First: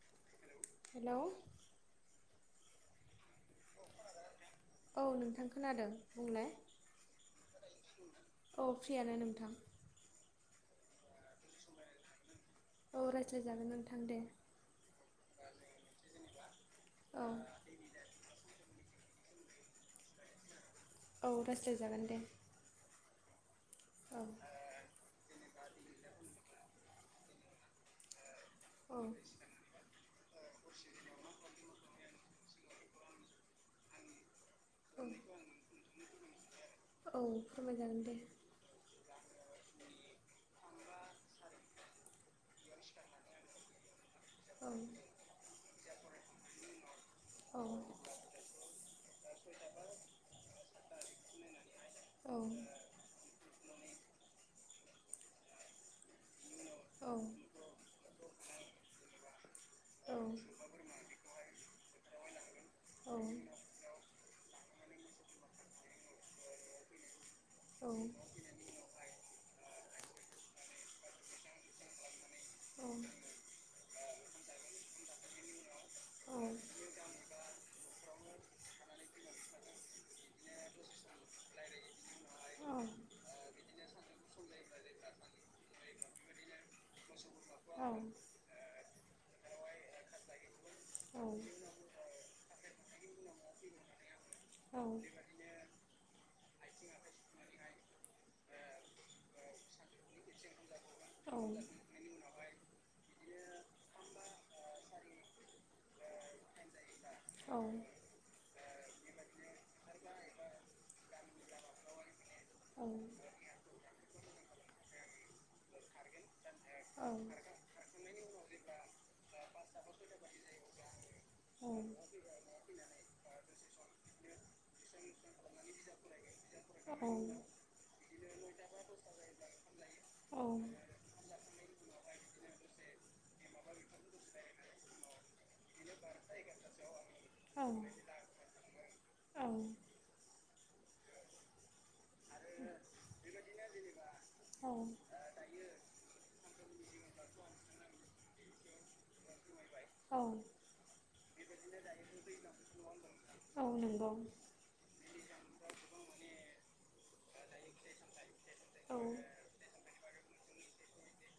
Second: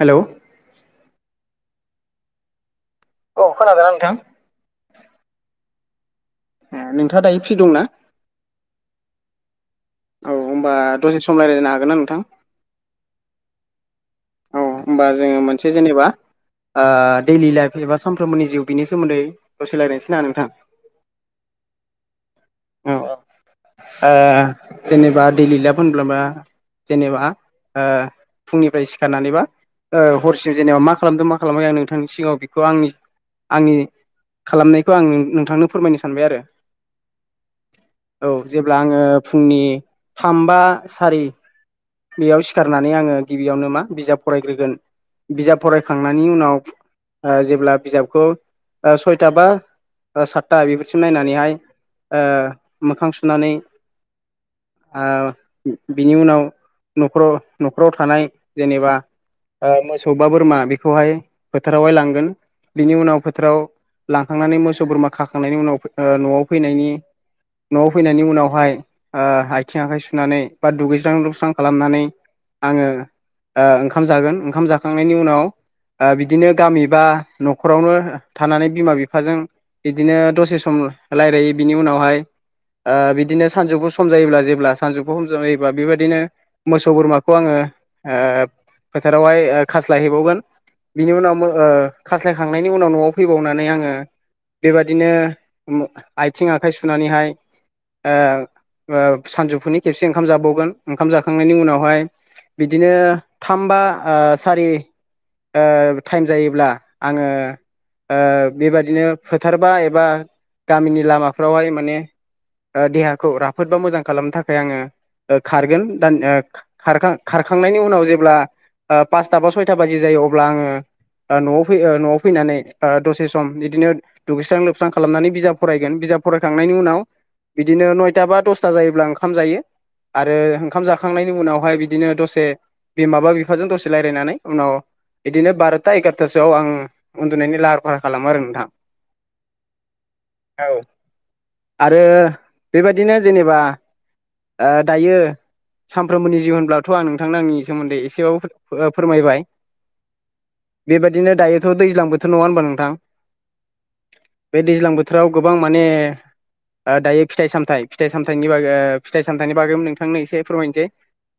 Hello. Hello औ खोनादोंना नोंथां? औ नोंथां खोनादों ‌। ए नोंथाङा दायो फ्रि दंना? औ फ्रियानो नोंथां औ होनबा दसे सम रायजलायनो हागोन ना नोंथां? औ रायज्लायजागोन नोंथां। दे औ होमबा जोङो मोनसे जेनेबा ओ औ दैलि लाइफ एबा सानफ्रोमबोनि जिउ बिनि सोमोन्दै दसे रायलाइनोसैना नोंथां? औ राइस्लायजागोन दे। औ औ ओजेनेबा दैलि लायभ होनब्लाबा जेनेबा ओ फुंनिफ्राय औ सिखारनानै बा ओ हरसिम जेनेबा मा खालामदों मा खालामाखै आं नोंथांनि सिगाङाव खौ आंनि आंनि खालामनायखौ औ आं नों नोंथांनो फोरमायनो सानबाय आरो। औ फोरमायजागोन दे औ जेब्ला आङो फुंनि थाम बा सारि बेयाव सिखारनानै आङो गिबियावनो मा बिजाब औ फरायग्रोगोन बिजाब फरायखांनायनि उनाव ओ औ जेब्ला बिजाबखौ ओ सयथा बा [inaudible] ओ साथता बेफोरसिम नायनानैहाय ओ औ मोखां सुनानै ओ बिनि उनाव औ न'खराव न'खराव थानाय जेनेबा ओ मोसौ बा बोरमा बेखौहाय फोथारावहाय लांगोन बिनि उनाव औ फोथाराव लांखांनानै मोसौ बोरमा खाखांनायनि उनाव ओ न'आव फैनायनि औ न'आव फैनायनि उनावहाय ओ आइथिं आखाइ सुनानै बा दुगैस्रां लोबस्रां खालामनानै आङो ओ ओंखाम जागोन ओंखाम जाखांनायनि उनाव ओ बिदिनो गामि बा न'खरावनो थानानै बिमा बिफाजों इदिनो दसे सम रायलायो बिनि उनावहाय ओ बिदिनो सानजुफु सम जायोब्ला जेब्ला सानजौखौ समजायोबब्ला बेबायदिनो मोसौ बोरमाखौ आङो ओ फोथारावहाय ओ खास्लायहैबावगोन बिनि उनाव मो ओ खास्लायखांनायनि उनाव न'आव फैबावनानै आङो बेबादिनो ओम आइ थिं आखाइ सुनानैहाय ओ ओम ओ सानजौफुनि खेबसे ओंखाम जाबावगोन ओंखाम जा खांनायनि उनावहाय बिदिनो थाम बा ओ सारि ओ टाइम जायोब्ला आङो ओ बेबादिनो फोथारबा एबा गामिनि लामाफ्रावहाय माने ओ देहाखौ राफोद बा मोजां खालामनो थाखाय आङो ओ खारगोन दान ओ खारखां-खारखांनायनि उनाव जेब्ला ओ पासथा बा सयथा बाजि जायो अब्ला आङो ओ न'आव फै ओ न'आव फैनानै ओ दसे सम बिदिनो दुगैस्रां लोबस्रां खालामनानै बिजाब फरायगोन बिजाब फरायखांनायनि उनाव बिदिनो नयथा बा दसथा जायोब्ला ओंखाम जायो आरो ओंखाम जाखांनायनि उनावहाय बिदिनो दसे बिमा बा बिफाजों दसे रायज्लायनानै उनाव बिदिनो बार'था एगार'थासोआव आं उन्दुनायनि लाहार फाहार खालामो आरो औ औ आ रो बेबायदिनो जेनेबा ओ दायो सानफ्रोमबोनि जिउ होनब्लाथ' आं नोंथांनो आंनि सोमोन्दै एसेबाबो ओ फोरमायबाय बेबायदिनो दायोथ' दैज्लां बोथोर नङा होमबा नोंथां नंगौ बे दैज्लां बोथोराव गोबां माने ओ दायो फिथाइ सामथाइ फिथाइ सामथाइनि बागै औ ओ फिाइ सामथाइनि बागै नोंथांनो एसे फोरमायनोसै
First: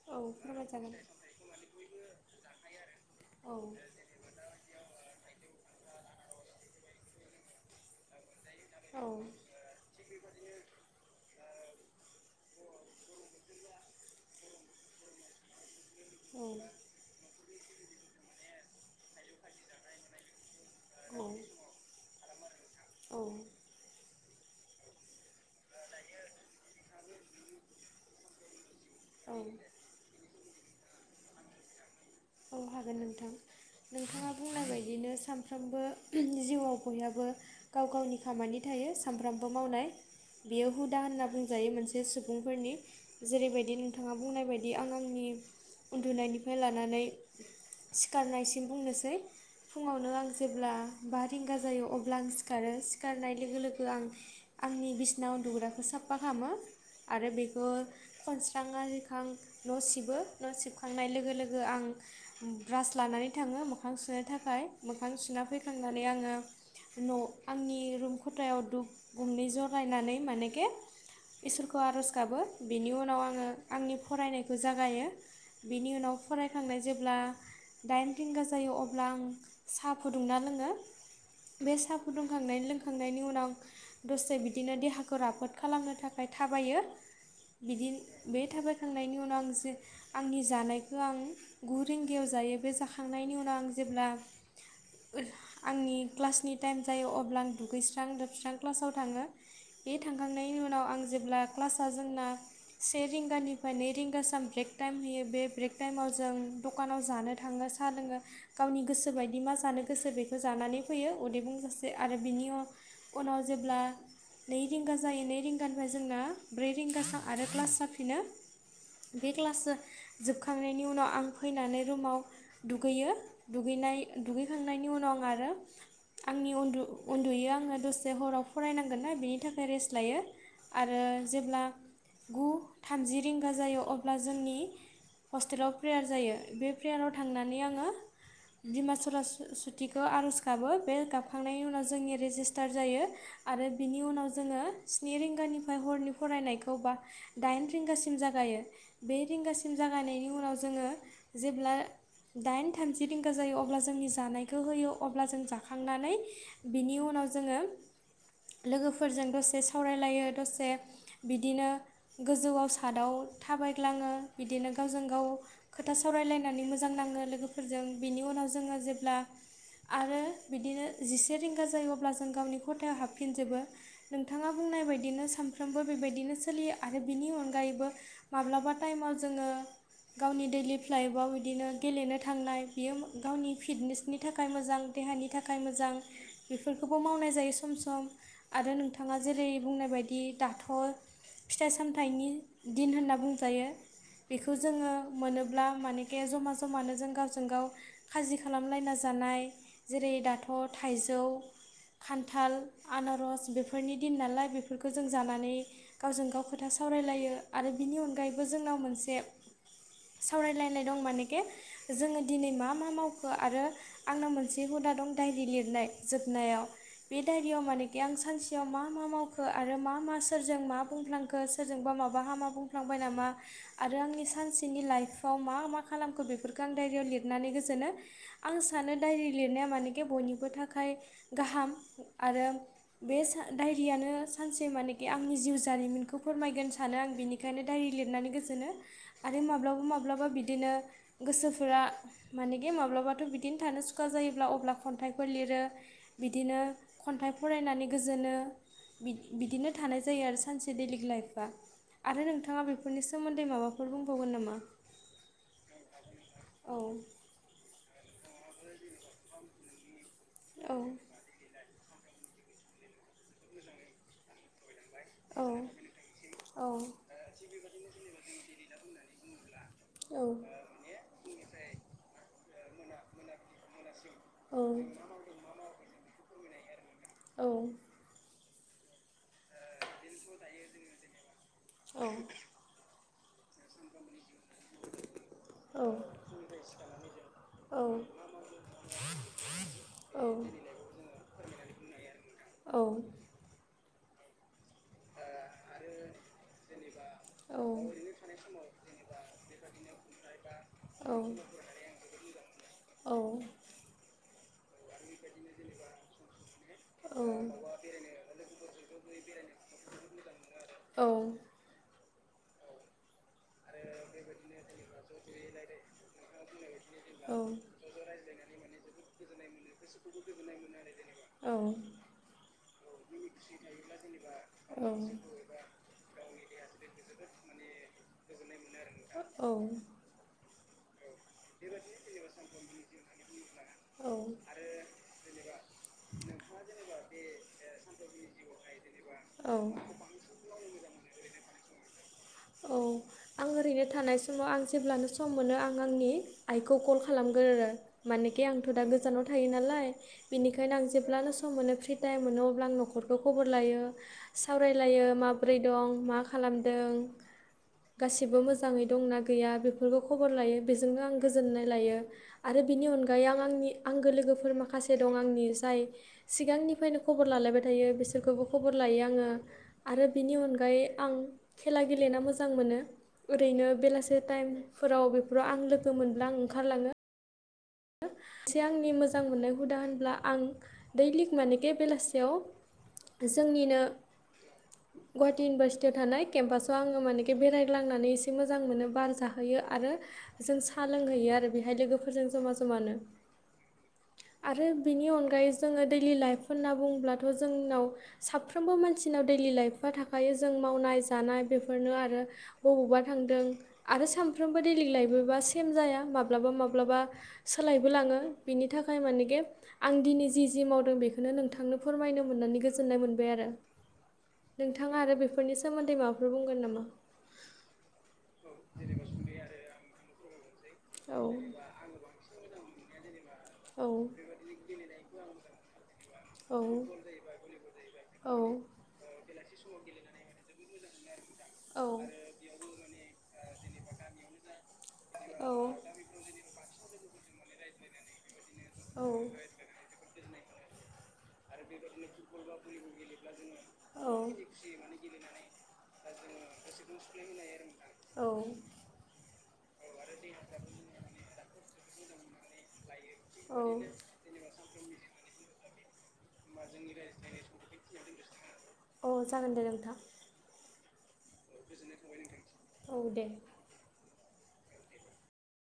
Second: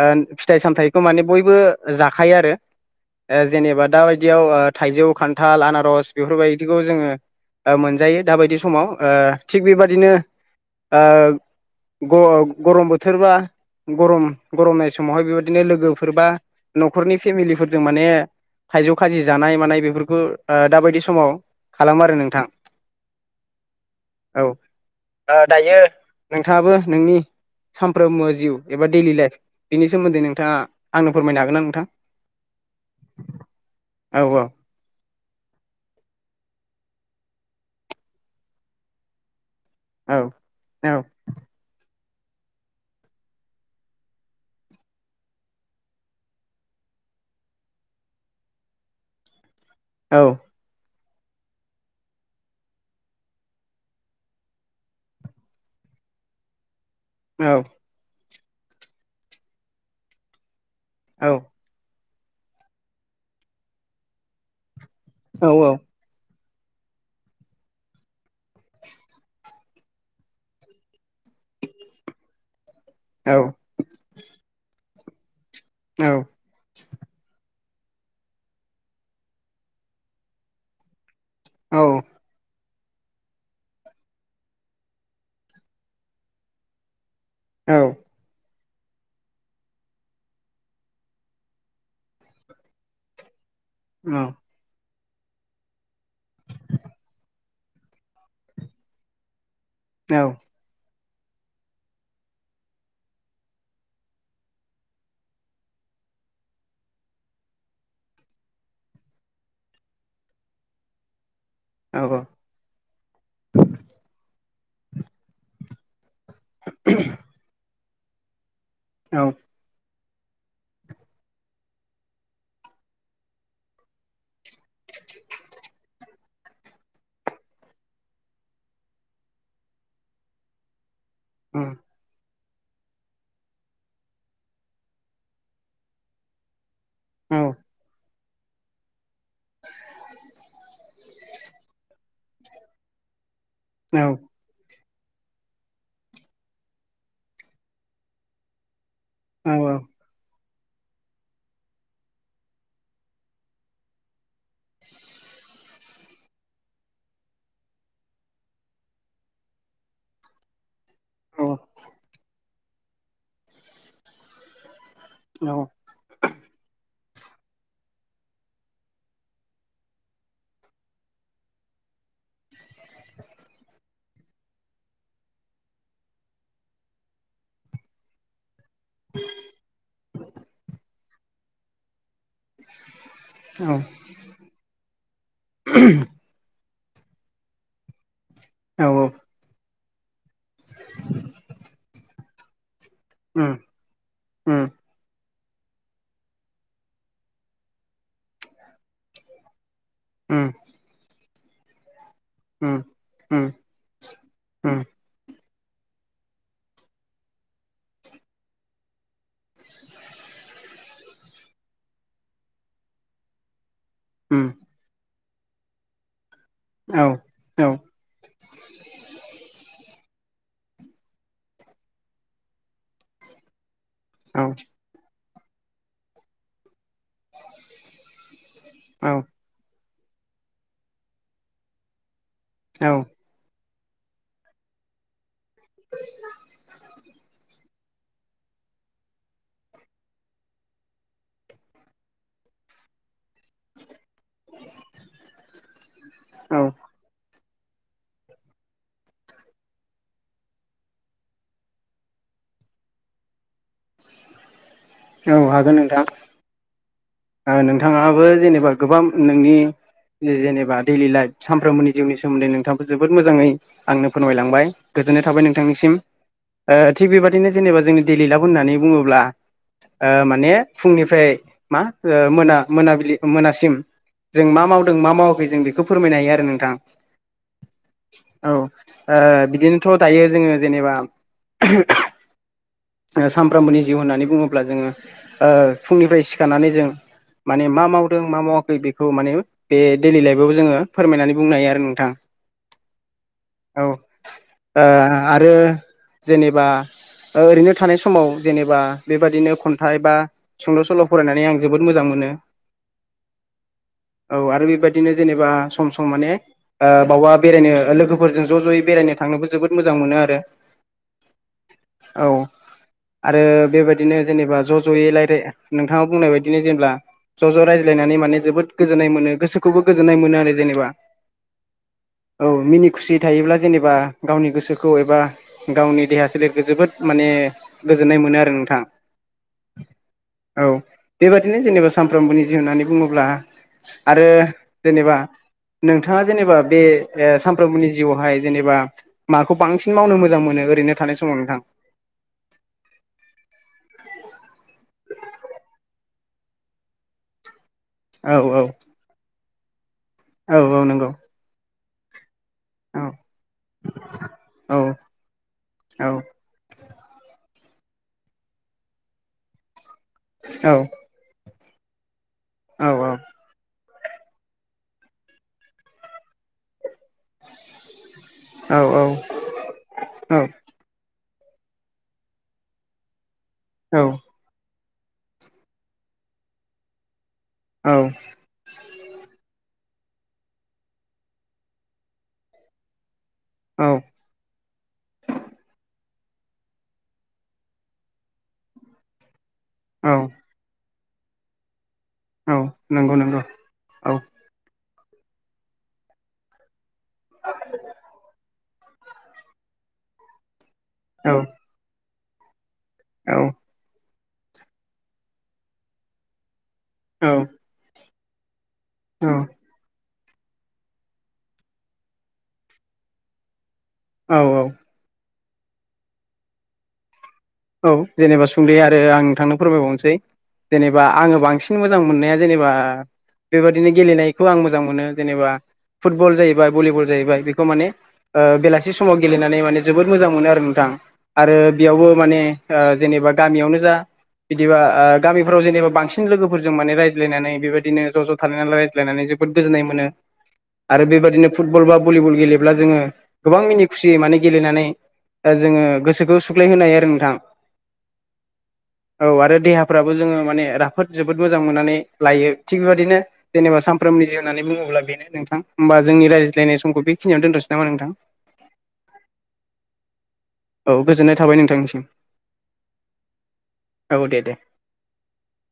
ओ फिथाइ फोरमायजागोन सामथाइखौ माने बयबो जाखायो आरो ओ औ जेनेबा दाबायदियाव ओ थाइजौ खान्थाल आनारस बेफोरबायदिखौ जोङो ओ मोनजायो दाबायदि समाव औ ओ थिग बेबादिनो ओ ग-गरम बोथोरबा गरम गरमनाय समावहाय बेबायदिनो लोगोफोर बा न'खरनि फेमेलिफोरजों माने थाइजौ खाजि जानाय मानाय बेफोरखौ ओ दाबायदि औ समाव खालामो आरो नोंथां औ औ ओ दायो नोंथाङाबो नोंनि सामफ्रोमबो एबा दैइलि लाइफ बेनि सोमोन्दै नोंथाङा आंनो फोरमायनो हागोन ना नोंथां? औ हागोन नोंथां औ नोंथाङा औ बुंनाय बायदिनो सानफ्रोमबो जिउआव बयहाबो गाव गावनि खामानि थायो सामफ्रोम बो मावनाय औ बेयो औ हुदा होनना बुंजायो मोन से सुबुंफोरनि जेरैबायदि नोंथाङा बुंनाय बायदि आं आंनि उन्दुनायनिफ्राय लानानै सिखारनायसिम बुंनोसै फुङावनो औ आं जेब्ला बा रिंगा जायो अब्ला आं सिखारो सिखारनाय लोगो लोगो आं आंनि बिसिना उन्दुग्राखौ सा फा खालामो आरो बेखौ खनस्रांना आरिखां न' सिबो न' सिब खांनाय औ लोगो लोगो आं ब्रास लानानै थाङो मोखां सुनो थाखाय। मोखां सुना औ फैखांनानै आङो न' आंनि रुम खथायाव दुब गंनै जरायनानै मानेखे इसोरखौ आर'ज गाबो बेनि उनाव औ आङो आंनि फरायनायखौ जागायो। बेनि औ उनाव फरायखांनाय जेब्ला दाइन रिंगा जायो अब्ला आं साहा फुदुंना लोङो। बे औ साह फुदुंखांनायनि लों खांनायनि उनाव दसे बिदिनो देहाखौ राफोद खालामनो थाखाय थाबायो। बिदि बे थाबायखांनायनि उनाव आं जे आंनि जानायखो आं गु रिंगायाव जायो बे जाखांनायनि उनाव आं जेब्ला आंनि क्लासनि टाइम जायो अब्ला आं दुगैस्रां लोबस्रां क्लासाव थाङो। बे थांखांनायनि उनाव आं जे ब्ला क्लासआ जोंना से रिंगानिफ्राय नै रिंगा साम ब्रेक टाइम होयो बे ब्रेक टाइमाव जों दखानाव जानो थाङो। साहा लोङो गावनि गोसो बायदि मा जानो गोसो बेखौ जानानै फैयो उदै बुं जासे औ आरो बिनि उ-उनाव जेब्ला नै रिंगा जायो, नै रिंगानिफ्राय जोंना ब्रै रिंगासाम आरो क्लास जाफिनो औ बे क्लास जोबखांनायनि उनाव आं फैनानै रुमाव दुगैयो दुगैनाय दुगैखांनायनि उनाव आं आरो आंनि उन्दु उन्दुयो आङो दसे हराव फरायनांगोन ना बेनि थाखाय रेस्ट लायो। आरो जेब्ला उम गु थामजि रिंगा जायो अब्ला जोंनि हस्टेलाव प्रेयार जायो बे प्रेयाराव औ थांनानै आङो बिमा सरासुतिखौ आर'ज गाबो। बे गाबखांनायनि उनाव जोंनि रेजिस्टार जायो आरो बिनि औ उनाव जोङो स्नि रिंगानिफ्राय हरनि फरायनायखौ बा दाइन रिंगासिम जागायो। बे औ रिंगासिम जागायनायनि उनाव जोङो जेब्ला दाइन थामजि रिंगा जायो अब्ला जोंनि जानायखौ होयो अब्ला जों जाखांनानै बिनि उनाव जोङो लोगोफोरजों दसे सावरायलायो। दसे बिदिनो गोजौआव सादआव थाबायग्लाङो बिदिनो गावजों गाव औ। खोथा सावरायलायनानै मोजां नाङो लोगोफोरजों। बिनि उनाव जोङो जेब्ला आरो बिदिनो जिसे रिंगा जायो अब्ला जों गावनि खथायाव हाबफिनजोबो। नोंथाङा बुं नाय बायदिनो सानफ्रामबो बेबायदिनो सोलियो आरो बिनि अनगायैबो माब्लाबा टाइमाव जोङो गावनि दैलि लाइफआव बिदिनो गेलेनो थांनाय बियो गावनि औ फिटनेसनि थाखाय मोजां देहानि थाखाय मोजां। बे फोरखौबो मावनाय जायो सम सम आरो औ नोंथाङा जेरै बुंनाय बादि दाथ' फिथाइ सामथाइनि दिन होनना उम बुंजायो बेखौ उम जोङो मोनोब्ला मानेखे जमा जमानो जों गावजों गाव खाजि खालामलायना जानाय जेरै दाथ' उम थाइजौ, खान्थाल, उम आनारस उम बेफोरनि दिन नालाय उम बेफोरखौ जों जानानै गावजों गाव खोथा सावरायलायो आरो बिनि अनगायैबो जोंनाव मोनसे [inaudible] सावरायलायनाय दं मानेखे जोङो दिनै मा मा मावखो आरो आंना उम मोनसे हुदा दं डाइरि लिरनाय जोब नायाव औ बे डाइरियाव औ मानेखि आं सानसेयाव मा मा मावखो आरो मा मा सोरजों मा बुंफ्लांखो सोरजोंबा माबा हामा बुंफ्लांबाय नामा आरो आंनि सानसेनि लाइफ फाव मा मा खालामखो बेफोरखो आं डाइरिआव लिदनानै गोजोनो। आं सानो औ डाइरि लिरनाया माने खे बयनिबो थाखाय गाहाम आरो औ बे सा‌ डायरियानो सानसे मानेखे आंनि जिउ जारिमिनखौ फोरमायगोन सानो आं। बिनिखायनो डायरि लिदनानै गोजोनो आरो माब्लाबा मा ब्लाबा बिदिनो गोसोफोरा मानेगे माब्लाबाथ' बि दिन थानो सुखा जायोब्ला अब्ला खन्थाइफोर लिरो बिदिनो औ खन्थाइ फरायनानै गोजोनो। बि-बिदिनो थानाय जायो आरो सानसे दैलिक लाइफआ आरो नोंथाङा बेफोरनि सोमोन्दै माबा फोर बुंबावगोन नामा? औ हागोन नोंथां। औ ओ नोंथाङाबो जेनेबा गोबाम नोंनि औ जेनेबा दैलि लाइफ सामफ्रोमबोनि जिउनि सोमोन्दै नोंथाङाबो जोबोद मोजाङै आंनो फोरमायलांबाय गोजोननाय थाबाय औ नोंथांनिसिम औ ओ थि बेबादिनो जेनेबा जोंनि देलि लाब होननानै बुङोब्ला ओ औ माने फुंनिफ्राय मा ओ मोना मोनाबिलि मोनासिम जों औ मा मावदों मा मावाखै जों बेखौ फोरमायनो हायो आरो नोंथां। औ औ ओ बिदिनोथ' दायो जोङो जेनेबा [unintelligible] ओ सामफ्रामबोनि जिउ होननानै बुङोब्ला जोङो ओ औ फुंनिफ्राय सिखारनानै जों माने औ मा मावदों मा मावाखै बेखौ माने बे औ देलि लाइफबाबो जोङो फोरमायनानै बुंनो हायो आरो नोंथां। [inaudible] औ ओ आरो जेनेबा ओ ओरैनो थानाय समाव जेनेबा बेबादिनो खन्थाइ बा सुंद' सल' फरायनानै आं जोबोद मोजां मोनो। औ औ आरबि बादिनो जेनेबा सम सम माने ओ बावबा बेरायनो लोगोजों ज' ज' बेरायनो थांनोबो जोबो मो जां मोनो आरो औ आरो बेबायदिनो जेनेबा ज'-ज'यै लायराय नोंथाङा बुंनाय बायदिनो जेनब्ला औ ज' ज' रायज्लायनानै माने जोबोद गोजोन्नाय मोनो गोसोखौबो गोजोननाय मोनो आरो जेनेबा औ औ [inaudible] औ मिनि खुसियै थायोब्ला जेनेबा गावनि औ गोसोखौ एबा गावनि देहा सोलेरखो जोबोद माने गोजोननाय मोनो आरो नोंथां। औ औ बेबादिनो जेनेबा सामफ्रोमबोनि जिउ होननानै बुङोब्ला औ आरो जेनेबा नोंथाङा जेनेबा बे ओ सामफ्रोमबोनि जिउआवहाय जेनेबा औ माखौ बांसिन मावनो मोजां मोनो? ओरैनो थानाय समाव नोंथां औ आं ओरैनो थानाय समाव आं जेब्लानो सम मोनो आं आंनि आइखौ कल खालामगोरो औ मानेखे औ आंथ' दा गोजानाव थायो नालाय औ बिनिखायनो औ आं नंगौ जेब्लानो सम मोनो फ्रि टाइम मोनो अ ब्ला आं औ न'खरखौ खबर लायो औ सावरायलायो माब्रै दं मा खालामदों। गासिबो मोजाङै दंना गैया बेफोरखौ खबर लायो बेजोंनो औ आं गोजोननाय लायो। आरो बिनि औ औ अनगायै आ आंनि आंगो लोगोफोर माखासे दं आंनि जाय सिगांनिफायनो खबर लालायबाय थायो बिसोरखोबो औ खबर लायो आङो आरो बिनि अनगायै आं खेला गेलेना मोजां मोनो ओरैनो बेलासे टाइम फोराव बेफोराव आं लोगो मोनब्ला आं ओंखारलाङो। औ थि आंनि मोजां मोननाय हुदा हो ब्ला आं दैलिग मानेके बेलासेयाव जोंनिनो औ गुवाहाटी इउनिभारसिटियाव थानाय केम्पासाव आङो माने बेरालालांनानै ऐसे मोजां मोनो बार जाहैयो आरो औ सा लोंहैयो आरो बेहाय लोगोफोरजों जमा औ जमानो नंगौ नंगौ औ आरो बेनि अनगायै जोङो दैलि लाइफ होन्ना बुंङोबब्लाथ' जोंनाव सा फ्रोमबो मानसिनाव दैलि लाइफआ थाखायो जों मावनाय औ जानाय बेफोरनो आरो बबावबा थांदों औ आरो सामफ्रोमबो दैलिं लायबोबा सेम जाया माब्लाबा माब्लाबा बो लाङो बिनि थाखाय औ मानेगे आं दिनै जि जि मावदों बेखौनो नोंथांनो फोरमायनो मोननानै गोजोननाय मोनबाय आरो औ नोंथाङा आरो बेफोरनि सोमोनदै माबाफोर बुंगोन नामा औ जेनेबा सुंदयै आरो आं नोंथांनो फोरमायबावनसै जेनेबा औ आङो बांसिन मोजां मोननाया जेनेबा औ बेबायदिनो गेलेनायखौ आं मोजां मोनो जेनेबा फुटबल औ जायैबाय भलिबल जाहैबाय बेखौ माने औ बेलासि समाव गेलेनानै माने जोबोद मोजां मोनो आरो नोंथां आरो औ बेयावबो माने ओ जेनेबा गामियावनो जा बिदिबा ओ औ गामिफोराव जेनेबा बांसिन लोगोफोरजों माने रायज्लायनानै बेबादिनो ज' ज' थालायना रायजलायनानै जबो गोनाय मोनो आरो बेबा दिनो फुटबल बा भलिबल गेलेब्ला जोङो गोबां मिनि औ खुसियै माने गेलेनानै दा जोङो गोसोखौ सुग्लायहोनो हायो आरो नोंथां औ औ आरो देहाफ्राबो जोङो माने राफोद जोबोद मोजां मोननानै लायो थिग बेबादिनो जेनेबा सानफ्रोमनि जिउ होननानै बुङोब्ला बेनो नोंथांबा ओमबा जोंनि ज्लायनाय समखौ बेखिनियावनो दोनथनोसै नामा नोंथां औ अ जागोन दे नोंथां औ गोजोननाय थाबाय नोंथांनिसिम औ दे औ दे दे